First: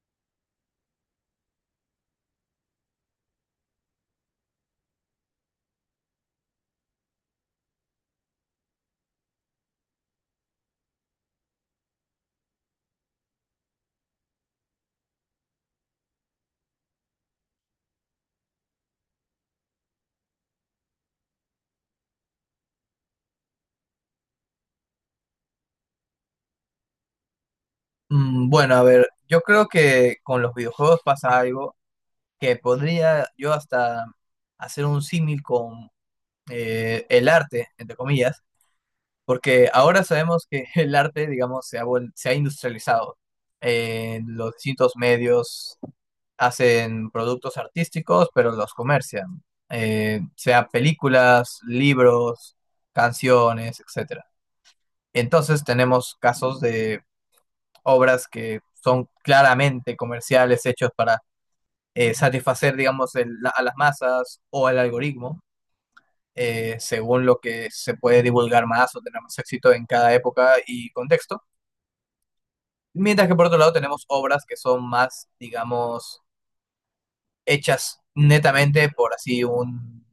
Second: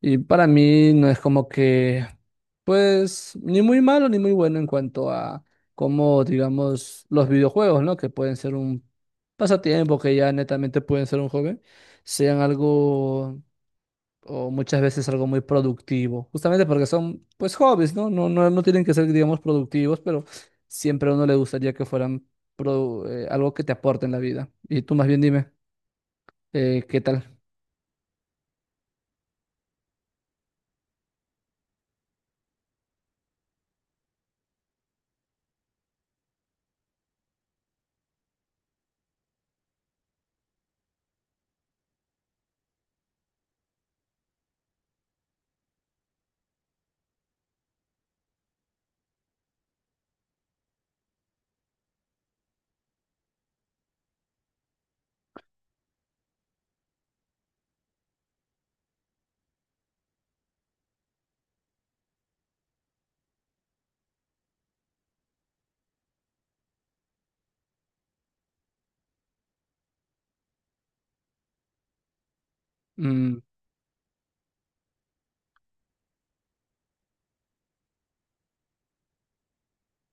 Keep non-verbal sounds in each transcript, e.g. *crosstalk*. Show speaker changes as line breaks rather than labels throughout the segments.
Y para mí no es como que, pues, ni muy malo ni muy bueno en cuanto a cómo, digamos, los videojuegos, ¿no? Que pueden ser un pasatiempo, que ya netamente pueden ser un hobby, sean algo, o muchas veces algo muy productivo, justamente porque son, pues, hobbies, ¿no? No, no, no tienen que ser, digamos, productivos, pero siempre a uno le gustaría que fueran algo que te aporte en la vida. Y tú más bien dime, ¿qué tal?
Bueno, a ver, yo creo que con los videojuegos pasa algo que podría yo hasta hacer un símil con el arte, entre comillas, porque ahora sabemos que *laughs* el arte, digamos, se ha industrializado. Los distintos medios hacen productos artísticos, pero los comercian. Sea películas, libros, canciones, etcétera. Entonces tenemos casos de obras que son claramente comerciales, hechos para satisfacer, digamos, a las masas o al algoritmo, según lo que se puede divulgar más o tener más éxito en cada época y contexto. Mientras que
Mm.
por otro lado tenemos obras que son más, digamos, hechas netamente por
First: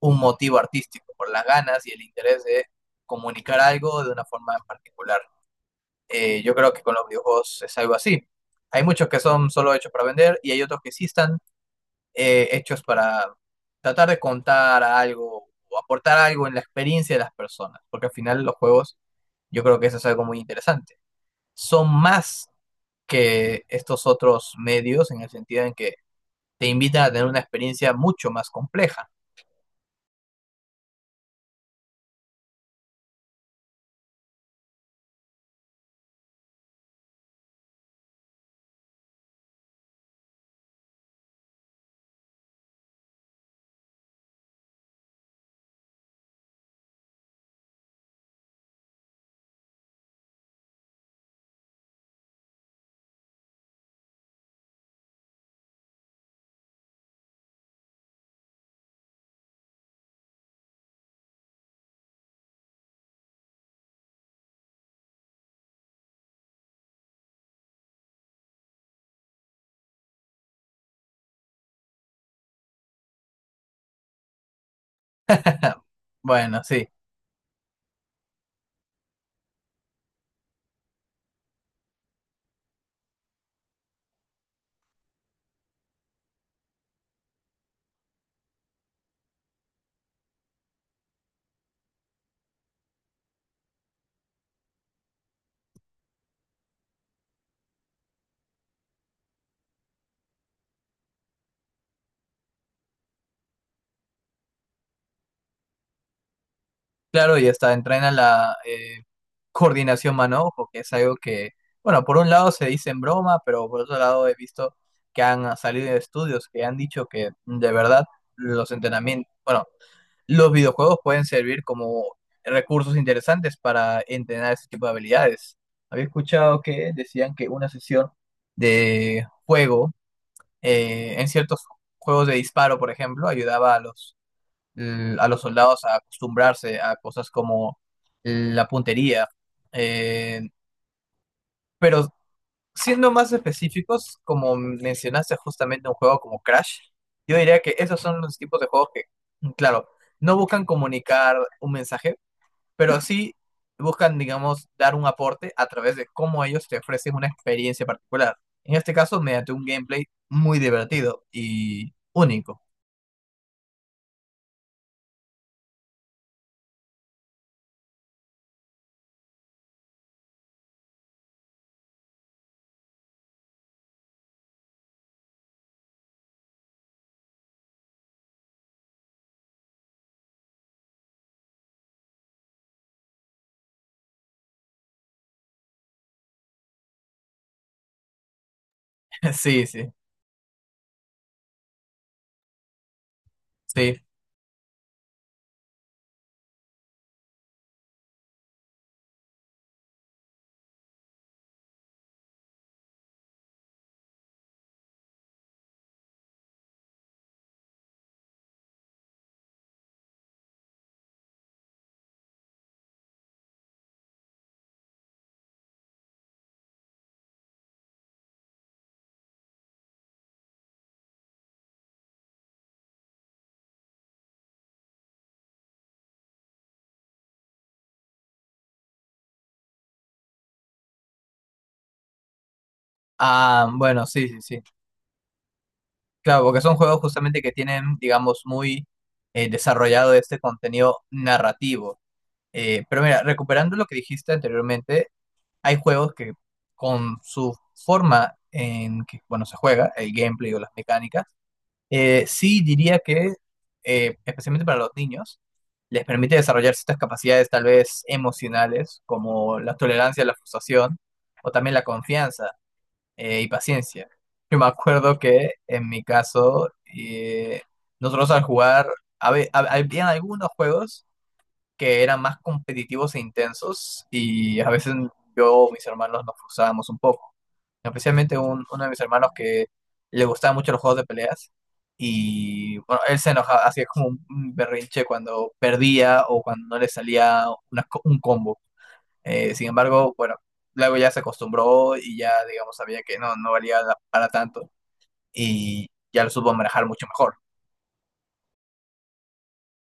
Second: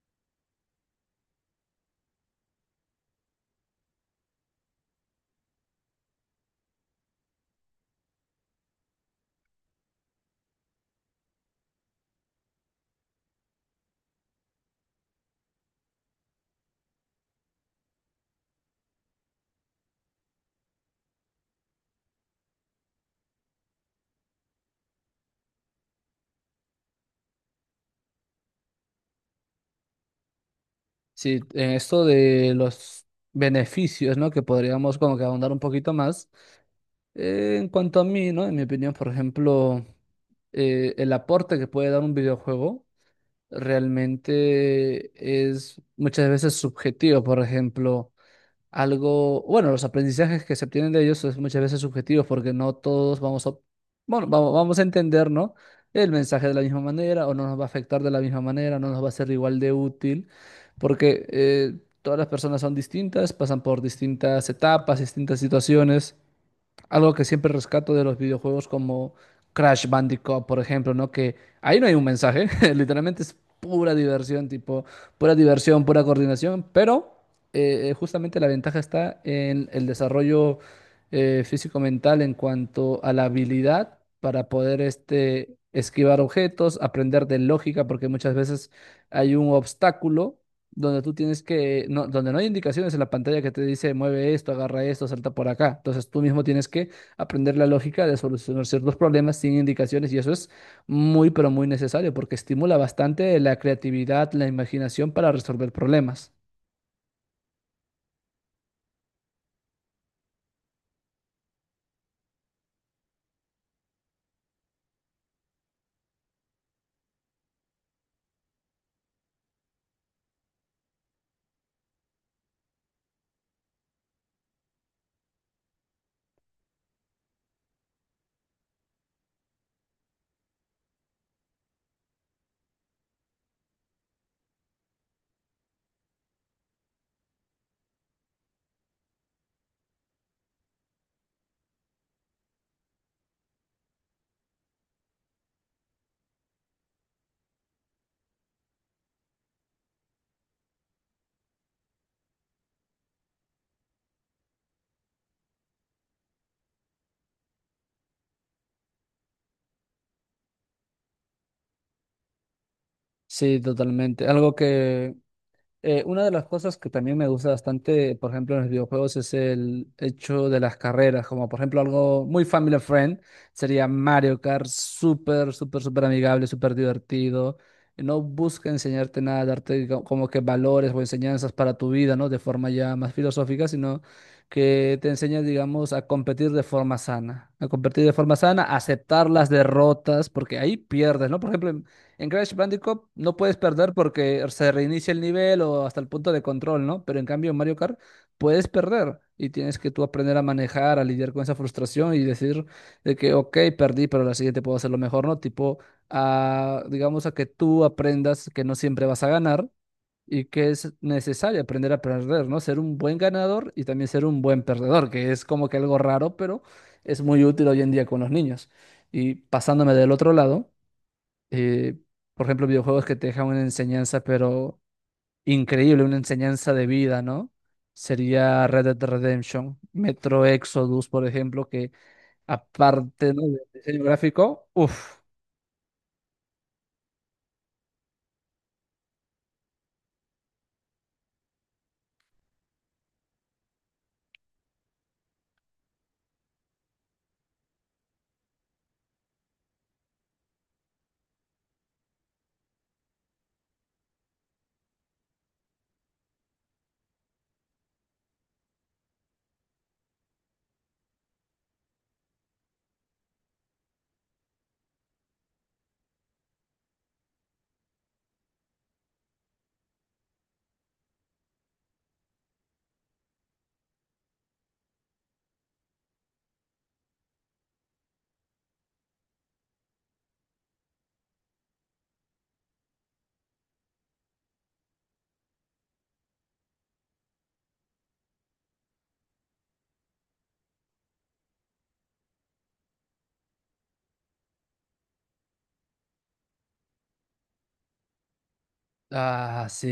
un motivo artístico, por las ganas y el interés de comunicar algo de una forma en particular. Yo creo que con los videojuegos es algo así. Hay muchos que son solo hechos para vender y hay otros que sí están hechos para tratar de contar algo o aportar algo en la experiencia de las personas, porque al final los juegos, yo creo que eso es algo muy interesante. Son más que estos otros medios en el sentido en que te invitan a tener una experiencia mucho más compleja.
Sí, en esto de los beneficios, ¿no? Que podríamos como que ahondar un poquito más. En cuanto a mí, ¿no? En mi opinión, por ejemplo, el aporte que puede dar un videojuego realmente es muchas veces subjetivo. Por ejemplo, algo, bueno, los aprendizajes que se obtienen de ellos es muchas veces subjetivos porque no todos vamos a, bueno, vamos a entender, ¿no? El mensaje de la misma manera o no nos va a afectar de la misma manera, no nos va a ser igual de útil porque todas las personas son distintas, pasan por distintas etapas, distintas situaciones. Algo que siempre rescato de los videojuegos como Crash Bandicoot, por ejemplo, ¿no? Que ahí no hay un mensaje, *laughs* literalmente es pura diversión, tipo, pura diversión,
*laughs*
pura coordinación,
Bueno, sí.
pero justamente la ventaja está en el desarrollo físico-mental en cuanto a la habilidad para poder este, esquivar objetos, aprender de lógica, porque muchas veces hay un obstáculo donde tú tienes que, no, donde no hay indicaciones en la pantalla que te dice mueve esto, agarra esto, salta por acá. Entonces tú mismo tienes que aprender la lógica de solucionar ciertos problemas sin indicaciones y eso es muy, pero muy necesario porque estimula bastante la creatividad, la imaginación para resolver problemas.
Claro, y hasta entrena la coordinación mano-ojo, que es algo que, bueno, por un lado se dice en broma, pero por otro lado he visto que han salido estudios que han dicho que de verdad los entrenamientos, bueno, los videojuegos pueden servir como recursos interesantes para entrenar ese tipo de habilidades. Había escuchado que decían que una sesión de juego en ciertos juegos de disparo, por ejemplo, ayudaba a los a los soldados a acostumbrarse a cosas como la puntería. Eh, pero siendo más específicos, como mencionaste justamente un juego como Crash, yo diría que esos son los tipos de juegos que, claro, no buscan comunicar un mensaje, pero sí buscan, digamos, dar un aporte a través de cómo ellos te ofrecen una experiencia particular. En este caso, mediante un gameplay muy divertido y único.
Sí, totalmente. Algo que una de las cosas que también me gusta bastante, por ejemplo, en los videojuegos es el hecho de las carreras, como por ejemplo algo muy family friend, sería Mario Kart, súper, súper, súper amigable, súper divertido. No busca enseñarte nada, como que valores o enseñanzas para tu vida, ¿no? De forma ya más filosófica, sino que te enseña, digamos, a competir de forma sana, a competir de forma sana, a aceptar
*laughs*
las
Sí, sí,
derrotas, porque ahí pierdes, ¿no? Por ejemplo, en Crash Bandicoot no puedes perder
sí.
porque se reinicia el nivel o hasta el punto de control, ¿no? Pero en cambio en Mario Kart puedes perder y tienes que tú aprender a manejar, a lidiar con esa frustración y decir de que, ok, perdí, pero la siguiente puedo hacerlo mejor, ¿no? Tipo, a, digamos a que tú aprendas que no siempre vas a ganar y que es necesario aprender a perder, ¿no? Ser un buen ganador y también ser un buen perdedor, que es como que algo raro, pero es muy útil hoy en día con los niños. Y pasándome del otro lado eh, por ejemplo, videojuegos que te dejan una enseñanza, pero increíble, una enseñanza de vida, ¿no? Sería Red Dead Redemption, Metro Exodus, por ejemplo, que aparte, ¿no? del
Ah,
diseño
bueno, sí, sí, sí.
gráfico, uff.
Claro, porque son juegos justamente que tienen, digamos, muy desarrollado este contenido narrativo. Pero mira, recuperando lo que dijiste anteriormente, hay juegos que con su forma en que, bueno, se juega, el gameplay o las mecánicas, sí diría que, especialmente para los niños, les permite desarrollar ciertas capacidades tal vez emocionales, como la tolerancia a la frustración o también la confianza y paciencia. Yo me acuerdo que en mi caso, nosotros al jugar, habían algunos juegos que eran más competitivos e intensos y a veces yo o mis hermanos nos frustrábamos un poco. Especialmente uno de mis hermanos que le gustaban mucho los juegos de peleas y bueno, él se enojaba, hacía como un berrinche cuando perdía o cuando no le salía un combo. Sin embargo, bueno, luego ya se acostumbró y ya, digamos, sabía que no, no valía para tanto y ya lo supo manejar mucho mejor.
Ah, sí.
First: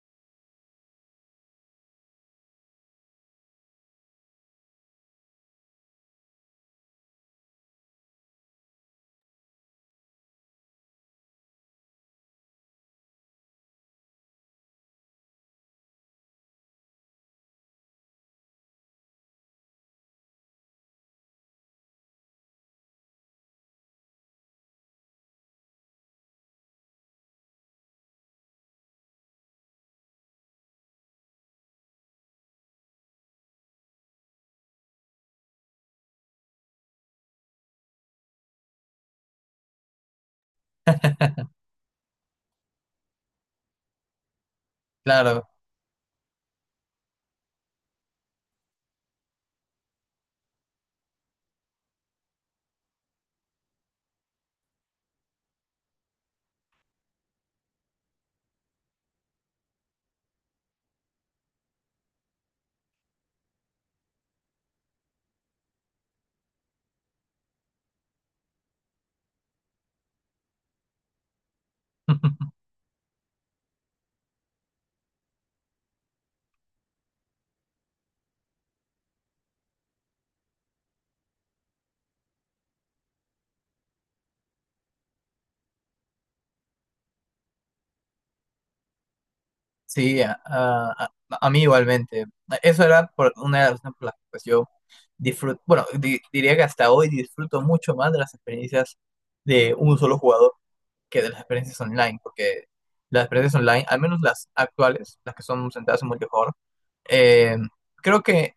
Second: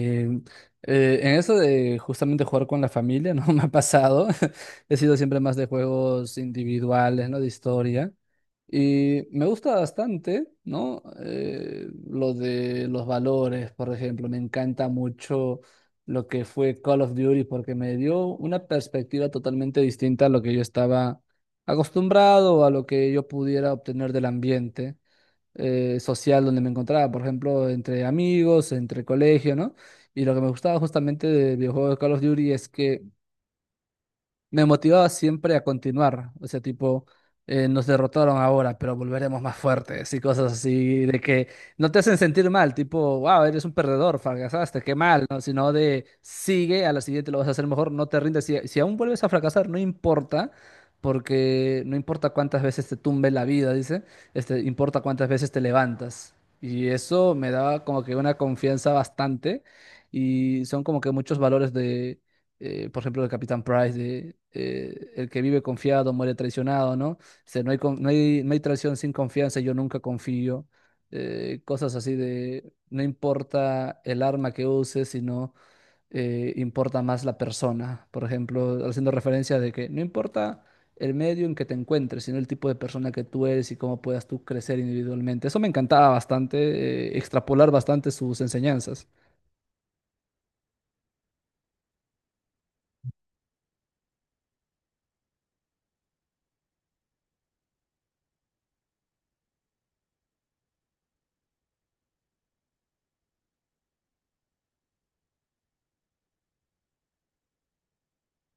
En eso de justamente jugar con la familia, no *laughs* me ha pasado. *laughs* He sido siempre más de juegos individuales, ¿no? De historia. Y me gusta bastante, ¿no? Lo de los valores, por ejemplo. Me encanta mucho lo que fue Call of Duty porque me dio una perspectiva totalmente distinta a lo que yo estaba acostumbrado, a lo que yo pudiera obtener del ambiente social donde me encontraba, por ejemplo, entre amigos, entre colegio, ¿no? Y lo que me gustaba justamente de videojuegos de Call of Duty es que me motivaba siempre a continuar. O sea, tipo, nos derrotaron ahora, pero volveremos más fuertes y cosas así, de que no te hacen sentir mal, tipo, wow, eres un perdedor, fracasaste, qué mal, ¿no?
Claro,
Sino de sigue, a la siguiente lo vas a hacer mejor, no te rindes. Si aún vuelves a fracasar, no importa. Porque no importa cuántas veces te tumbe la vida, dice, este, importa cuántas veces te levantas. Y eso me daba como que una confianza bastante y son como que muchos valores de por ejemplo, el Capitán Price, de, el que vive confiado muere traicionado, ¿no? O sea, no hay traición sin confianza, yo nunca confío. Cosas así
*laughs*
de, no importa el arma que uses, sino importa más la persona. Por ejemplo, haciendo referencia de que no importa el medio en que te encuentres, sino el tipo de persona que tú eres y cómo puedas tú crecer individualmente. Eso me encantaba bastante, extrapolar bastante sus enseñanzas.
sí, a mí igualmente. Eso era por una de las razones por las que, pues, yo disfruto, bueno, diría que hasta hoy disfruto mucho más de las experiencias de un solo jugador que de las experiencias online, porque las experiencias online, al menos las actuales, las que son centradas en multijugador, eh, creo que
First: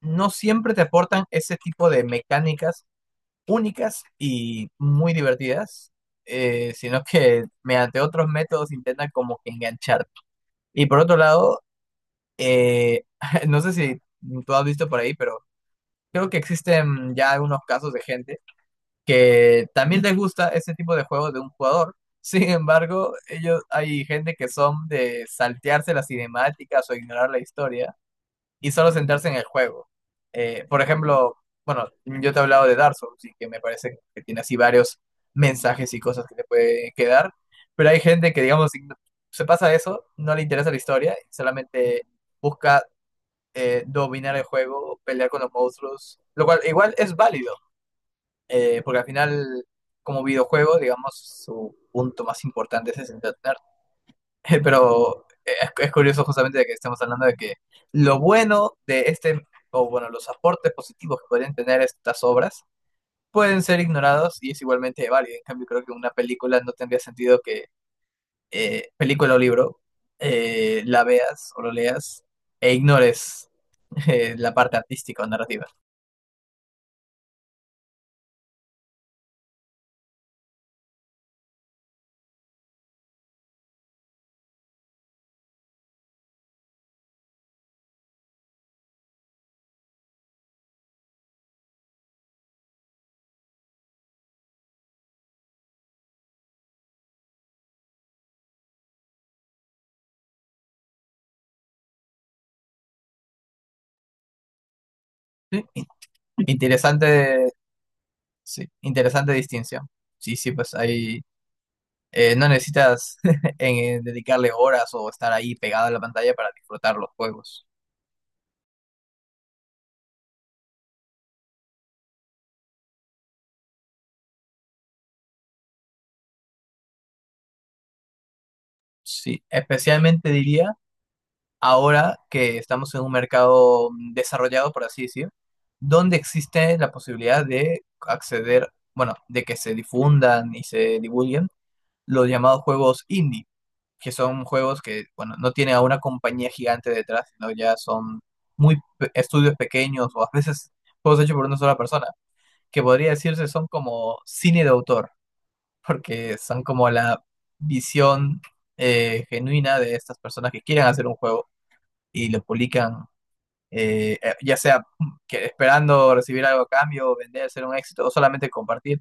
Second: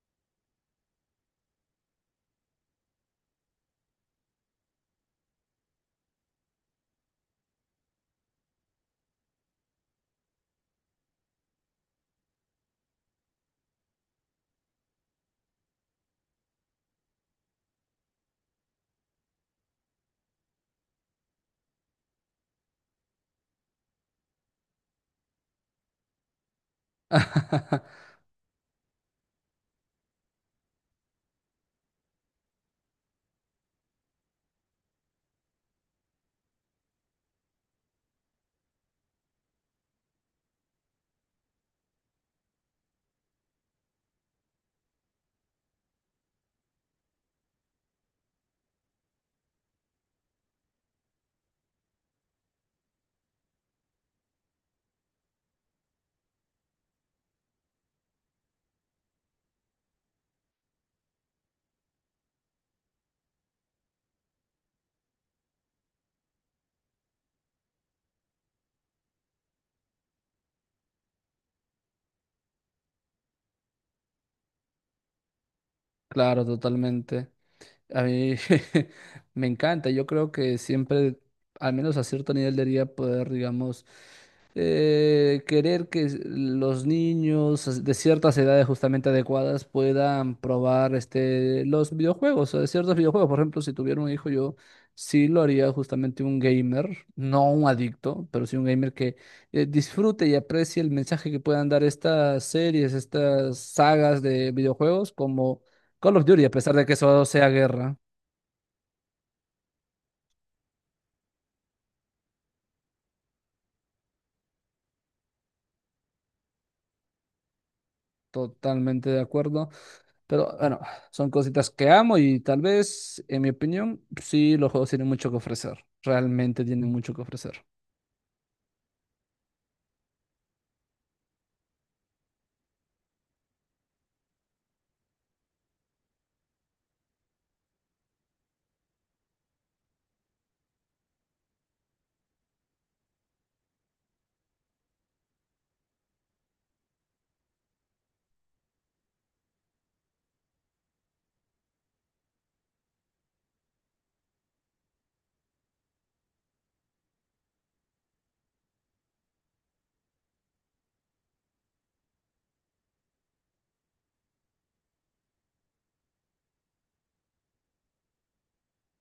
no siempre te aportan ese tipo de mecánicas únicas y muy divertidas, sino que mediante otros métodos intentan como que engancharte. Y por otro lado, eh, *laughs* no sé si tú has visto por ahí, pero creo que existen ya algunos casos de gente que también les gusta ese tipo de juegos de un jugador. *laughs* Sin embargo, ellos hay gente que son de saltearse las cinemáticas o ignorar la historia y solo centrarse en el juego. Por ejemplo, bueno, yo te he hablado de Dark Souls y que me parece que tiene así varios mensajes y cosas que te puede quedar, pero hay gente que, digamos, se pasa eso, no le interesa la historia, solamente busca dominar el juego, pelear con los monstruos, lo cual igual es válido, porque al final, como videojuego, digamos, su punto más importante es centrarse. *laughs* Pero es curioso justamente de que estemos hablando de que lo bueno de este, o bueno, los aportes positivos que pueden tener estas obras pueden ser ignorados y es igualmente válido. En cambio, creo que una película no tendría sentido que, película o libro, la veas o lo leas e ignores la parte artística o narrativa.
Claro, totalmente. A mí *laughs* me encanta, yo creo que siempre, al menos a cierto nivel, debería poder, digamos, querer que los niños de ciertas edades justamente adecuadas puedan probar este, los videojuegos, o de ciertos videojuegos. Por ejemplo, si tuviera un hijo, yo sí lo haría justamente un gamer, no un adicto, pero sí un gamer que disfrute y aprecie el mensaje que puedan dar estas series, estas sagas de videojuegos, como
Sí,
Call of Duty, a pesar de que eso sea
interesante,
guerra,
sí, interesante distinción. Sí, sí, pues ahí no necesitas *laughs* dedicarle horas o estar ahí pegado a la pantalla para disfrutar los juegos.
totalmente de acuerdo. Pero bueno, son cositas que amo y tal vez, en mi opinión, sí, los juegos tienen mucho que ofrecer. Realmente tienen mucho que ofrecer.
Sí, especialmente diría ahora que estamos en un mercado desarrollado, por así decir, donde existe la posibilidad de acceder, bueno, de que se difundan y se divulguen los llamados juegos indie, que son juegos que, bueno, no tienen a una compañía gigante detrás, sino ya son estudios pequeños o a veces juegos hechos por una sola persona. Que podría decirse son como cine de autor, porque son como la visión genuina de estas personas que quieren hacer un juego y lo publican, ya sea que esperando recibir algo a cambio, vender, ser un éxito, o solamente compartir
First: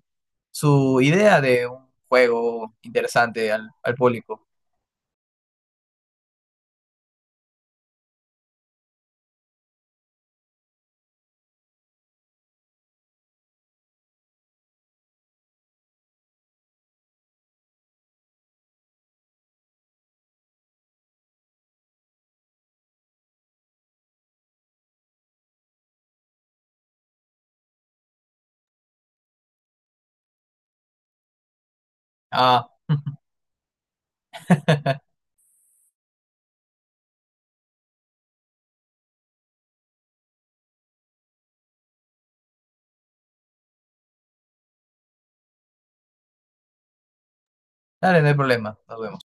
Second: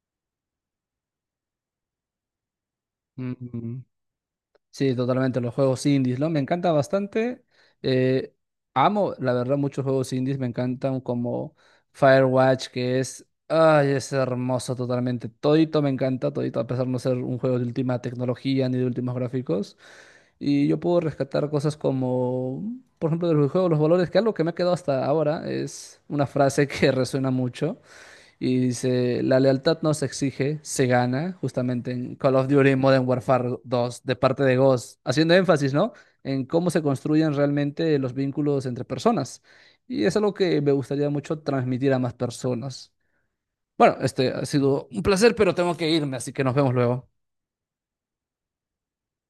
su idea de un juego interesante
Ujú.
al público.
Sí, totalmente, los juegos indies, ¿no? Me encanta bastante. eh, Amo, la verdad, muchos juegos indies. Me encantan como Firewatch, que es... Ay, es hermoso totalmente. Todito me encanta, todito, a pesar de no ser un juego de última tecnología ni de últimos gráficos. Y yo puedo rescatar cosas como, por ejemplo, del juego Los Valores, que algo que me ha quedado hasta ahora es una frase que *laughs* resuena mucho. Y dice, la lealtad no se exige, se gana, justamente en Call of
Ah,
Duty Modern Warfare 2, de parte de Ghost,
*laughs*
haciendo énfasis, ¿no? En cómo se construyen realmente los vínculos entre personas. Y es algo que me gustaría mucho transmitir a más personas. Bueno, este ha sido un placer, pero tengo que irme, así que nos vemos luego.
dale, no hay problema, nos vemos.